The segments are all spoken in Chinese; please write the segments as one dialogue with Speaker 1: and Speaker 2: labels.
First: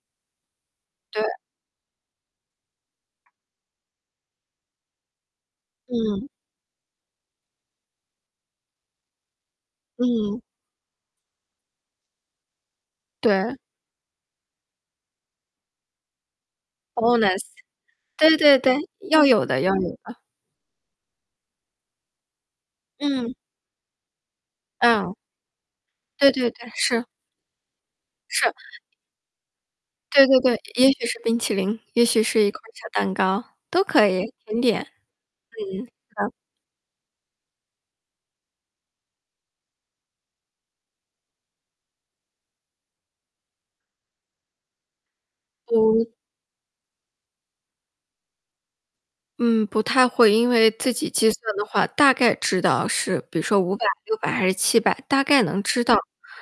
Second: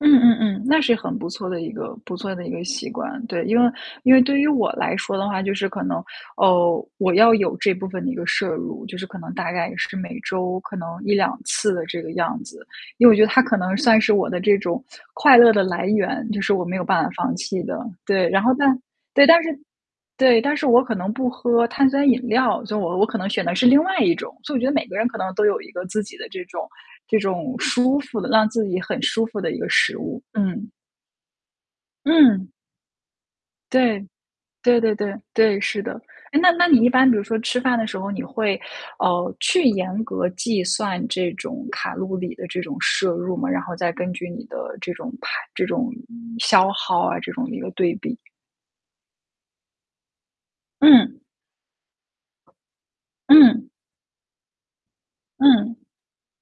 Speaker 1: 嗯嗯嗯，那是很
Speaker 2: 对。
Speaker 1: 不错的一个不错的一个习惯。对，因为因为对于我来说的话，就是可能，
Speaker 2: 嗯。
Speaker 1: 哦，我要有这部分的一个摄入，就是可能大概是每
Speaker 2: 嗯。
Speaker 1: 周可能1-2次的这个样子。因为我觉得，它
Speaker 2: 对。
Speaker 1: 可能算是我的这种快乐的来源，就是我没有办法
Speaker 2: 哦，
Speaker 1: 放
Speaker 2: nice。
Speaker 1: 弃的，对。
Speaker 2: 对
Speaker 1: 然后
Speaker 2: 对
Speaker 1: 但
Speaker 2: 对。
Speaker 1: 对，
Speaker 2: 要
Speaker 1: 但
Speaker 2: 有
Speaker 1: 是
Speaker 2: 的要有的。
Speaker 1: 对，但是我可能不喝碳酸饮料，所以我我可能
Speaker 2: 嗯。
Speaker 1: 选的是另外一种，所以我觉得每个人
Speaker 2: 嗯。
Speaker 1: 可能都有一个自己的
Speaker 2: 对
Speaker 1: 这
Speaker 2: 对
Speaker 1: 种
Speaker 2: 对。是。
Speaker 1: 这种舒服的让
Speaker 2: 是。
Speaker 1: 自己很舒服的一个食物，
Speaker 2: 对对对。
Speaker 1: 嗯。
Speaker 2: 也许是冰淇淋，也许是
Speaker 1: 嗯。
Speaker 2: 一块小蛋糕，都
Speaker 1: 对。
Speaker 2: 可以，甜
Speaker 1: 对
Speaker 2: 点。
Speaker 1: 对对。对。是
Speaker 2: 嗯，
Speaker 1: 的。
Speaker 2: 好。
Speaker 1: 诶，那那你一般比如说吃饭的时候，你会，呃，去严格计算这种卡路里的这种摄入吗？然后再根据你的这种排这种
Speaker 2: 哦。
Speaker 1: 消耗啊这种一个对比。
Speaker 2: 嗯，不太会。因为自己
Speaker 1: 嗯。
Speaker 2: 计算的话，大概知道是比如说
Speaker 1: 嗯。
Speaker 2: 500、600还是700，大概能
Speaker 1: 嗯。
Speaker 2: 知道。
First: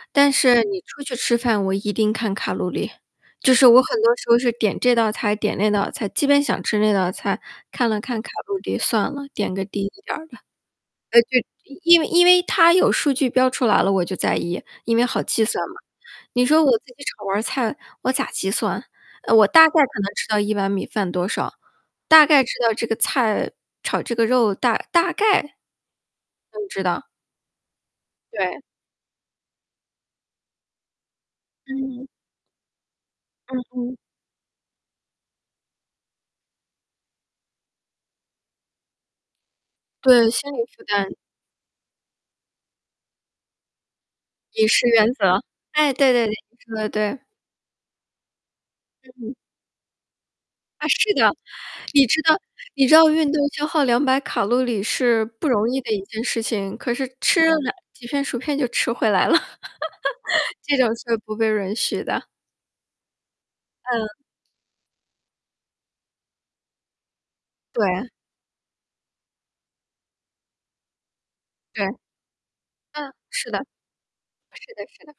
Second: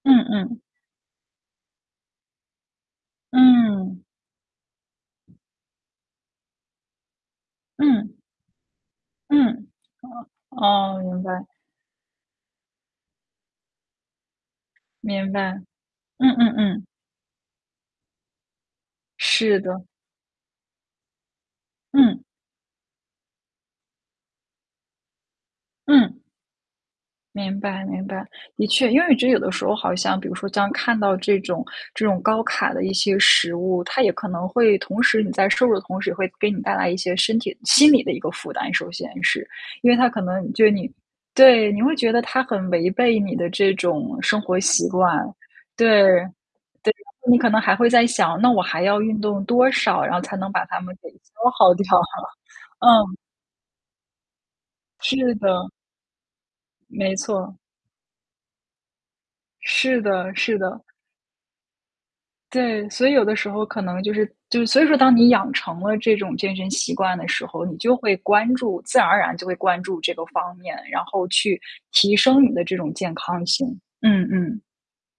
Speaker 1: 嗯
Speaker 2: 但
Speaker 1: 嗯。
Speaker 2: 是你出去吃饭，我一定看卡路里，就是我很
Speaker 1: 嗯。
Speaker 2: 多时候是点这道菜，点那道菜，基本想吃那道菜，看了
Speaker 1: 嗯。
Speaker 2: 看卡路里，算了，点个
Speaker 1: 嗯。
Speaker 2: 低一点
Speaker 1: 哦
Speaker 2: 儿的。
Speaker 1: 哦。哦。
Speaker 2: 呃，
Speaker 1: 明
Speaker 2: 就
Speaker 1: 白。
Speaker 2: 因为因为它有数据标出来了，我就在意，因为好
Speaker 1: 明
Speaker 2: 计
Speaker 1: 白。
Speaker 2: 算嘛。
Speaker 1: 嗯
Speaker 2: 你
Speaker 1: 嗯
Speaker 2: 说我自
Speaker 1: 嗯。
Speaker 2: 己炒盘儿菜，我咋计算？呃，我
Speaker 1: 是
Speaker 2: 大概
Speaker 1: 的。
Speaker 2: 可能知道1碗米饭多少，
Speaker 1: 嗯。
Speaker 2: 大概知道这个菜炒这个肉大大概
Speaker 1: 嗯。
Speaker 2: 嗯，知道。
Speaker 1: 明白明白。
Speaker 2: 对。
Speaker 1: 的确，因为我觉得有的时候好像比如说，当看到这种这
Speaker 2: 嗯。
Speaker 1: 种高卡的一些食
Speaker 2: 嗯
Speaker 1: 物，
Speaker 2: 嗯。
Speaker 1: 它也可能会同时你在摄入同时，会给你带来一些身体心理的一个负担，首先是。因为它可
Speaker 2: 对。
Speaker 1: 能
Speaker 2: 心理
Speaker 1: 对
Speaker 2: 负
Speaker 1: 你
Speaker 2: 担。
Speaker 1: 对，你会觉得它很违背你的这种生活
Speaker 2: 饮
Speaker 1: 习
Speaker 2: 食原
Speaker 1: 惯，
Speaker 2: 则。
Speaker 1: 对，
Speaker 2: 诶，对对对，你说得
Speaker 1: 对啊，
Speaker 2: 对。
Speaker 1: 你可能还会在想，那我还要运
Speaker 2: 嗯。
Speaker 1: 动多少，然后才能把它
Speaker 2: 啊，
Speaker 1: 们给
Speaker 2: 是的。
Speaker 1: 消耗掉？
Speaker 2: 你知道你知道
Speaker 1: 嗯。
Speaker 2: 运动消耗200卡路里是
Speaker 1: 是
Speaker 2: 不容
Speaker 1: 的。
Speaker 2: 易的一件事情，可
Speaker 1: 没
Speaker 2: 是吃
Speaker 1: 错。
Speaker 2: 2几片薯片就吃回来了。
Speaker 1: 是的是
Speaker 2: 这
Speaker 1: 的。
Speaker 2: 种是不被允许的。
Speaker 1: 对，所以有的时候可能就
Speaker 2: 嗯。
Speaker 1: 是就所以说，当你养成了这种健身习惯的时候，你就
Speaker 2: 对。
Speaker 1: 会关注自然而然就会关注这个方面，然后去
Speaker 2: 对。
Speaker 1: 提升你的这种健
Speaker 2: 嗯，
Speaker 1: 康
Speaker 2: 是的。
Speaker 1: 性，嗯嗯。
Speaker 2: 是的是的。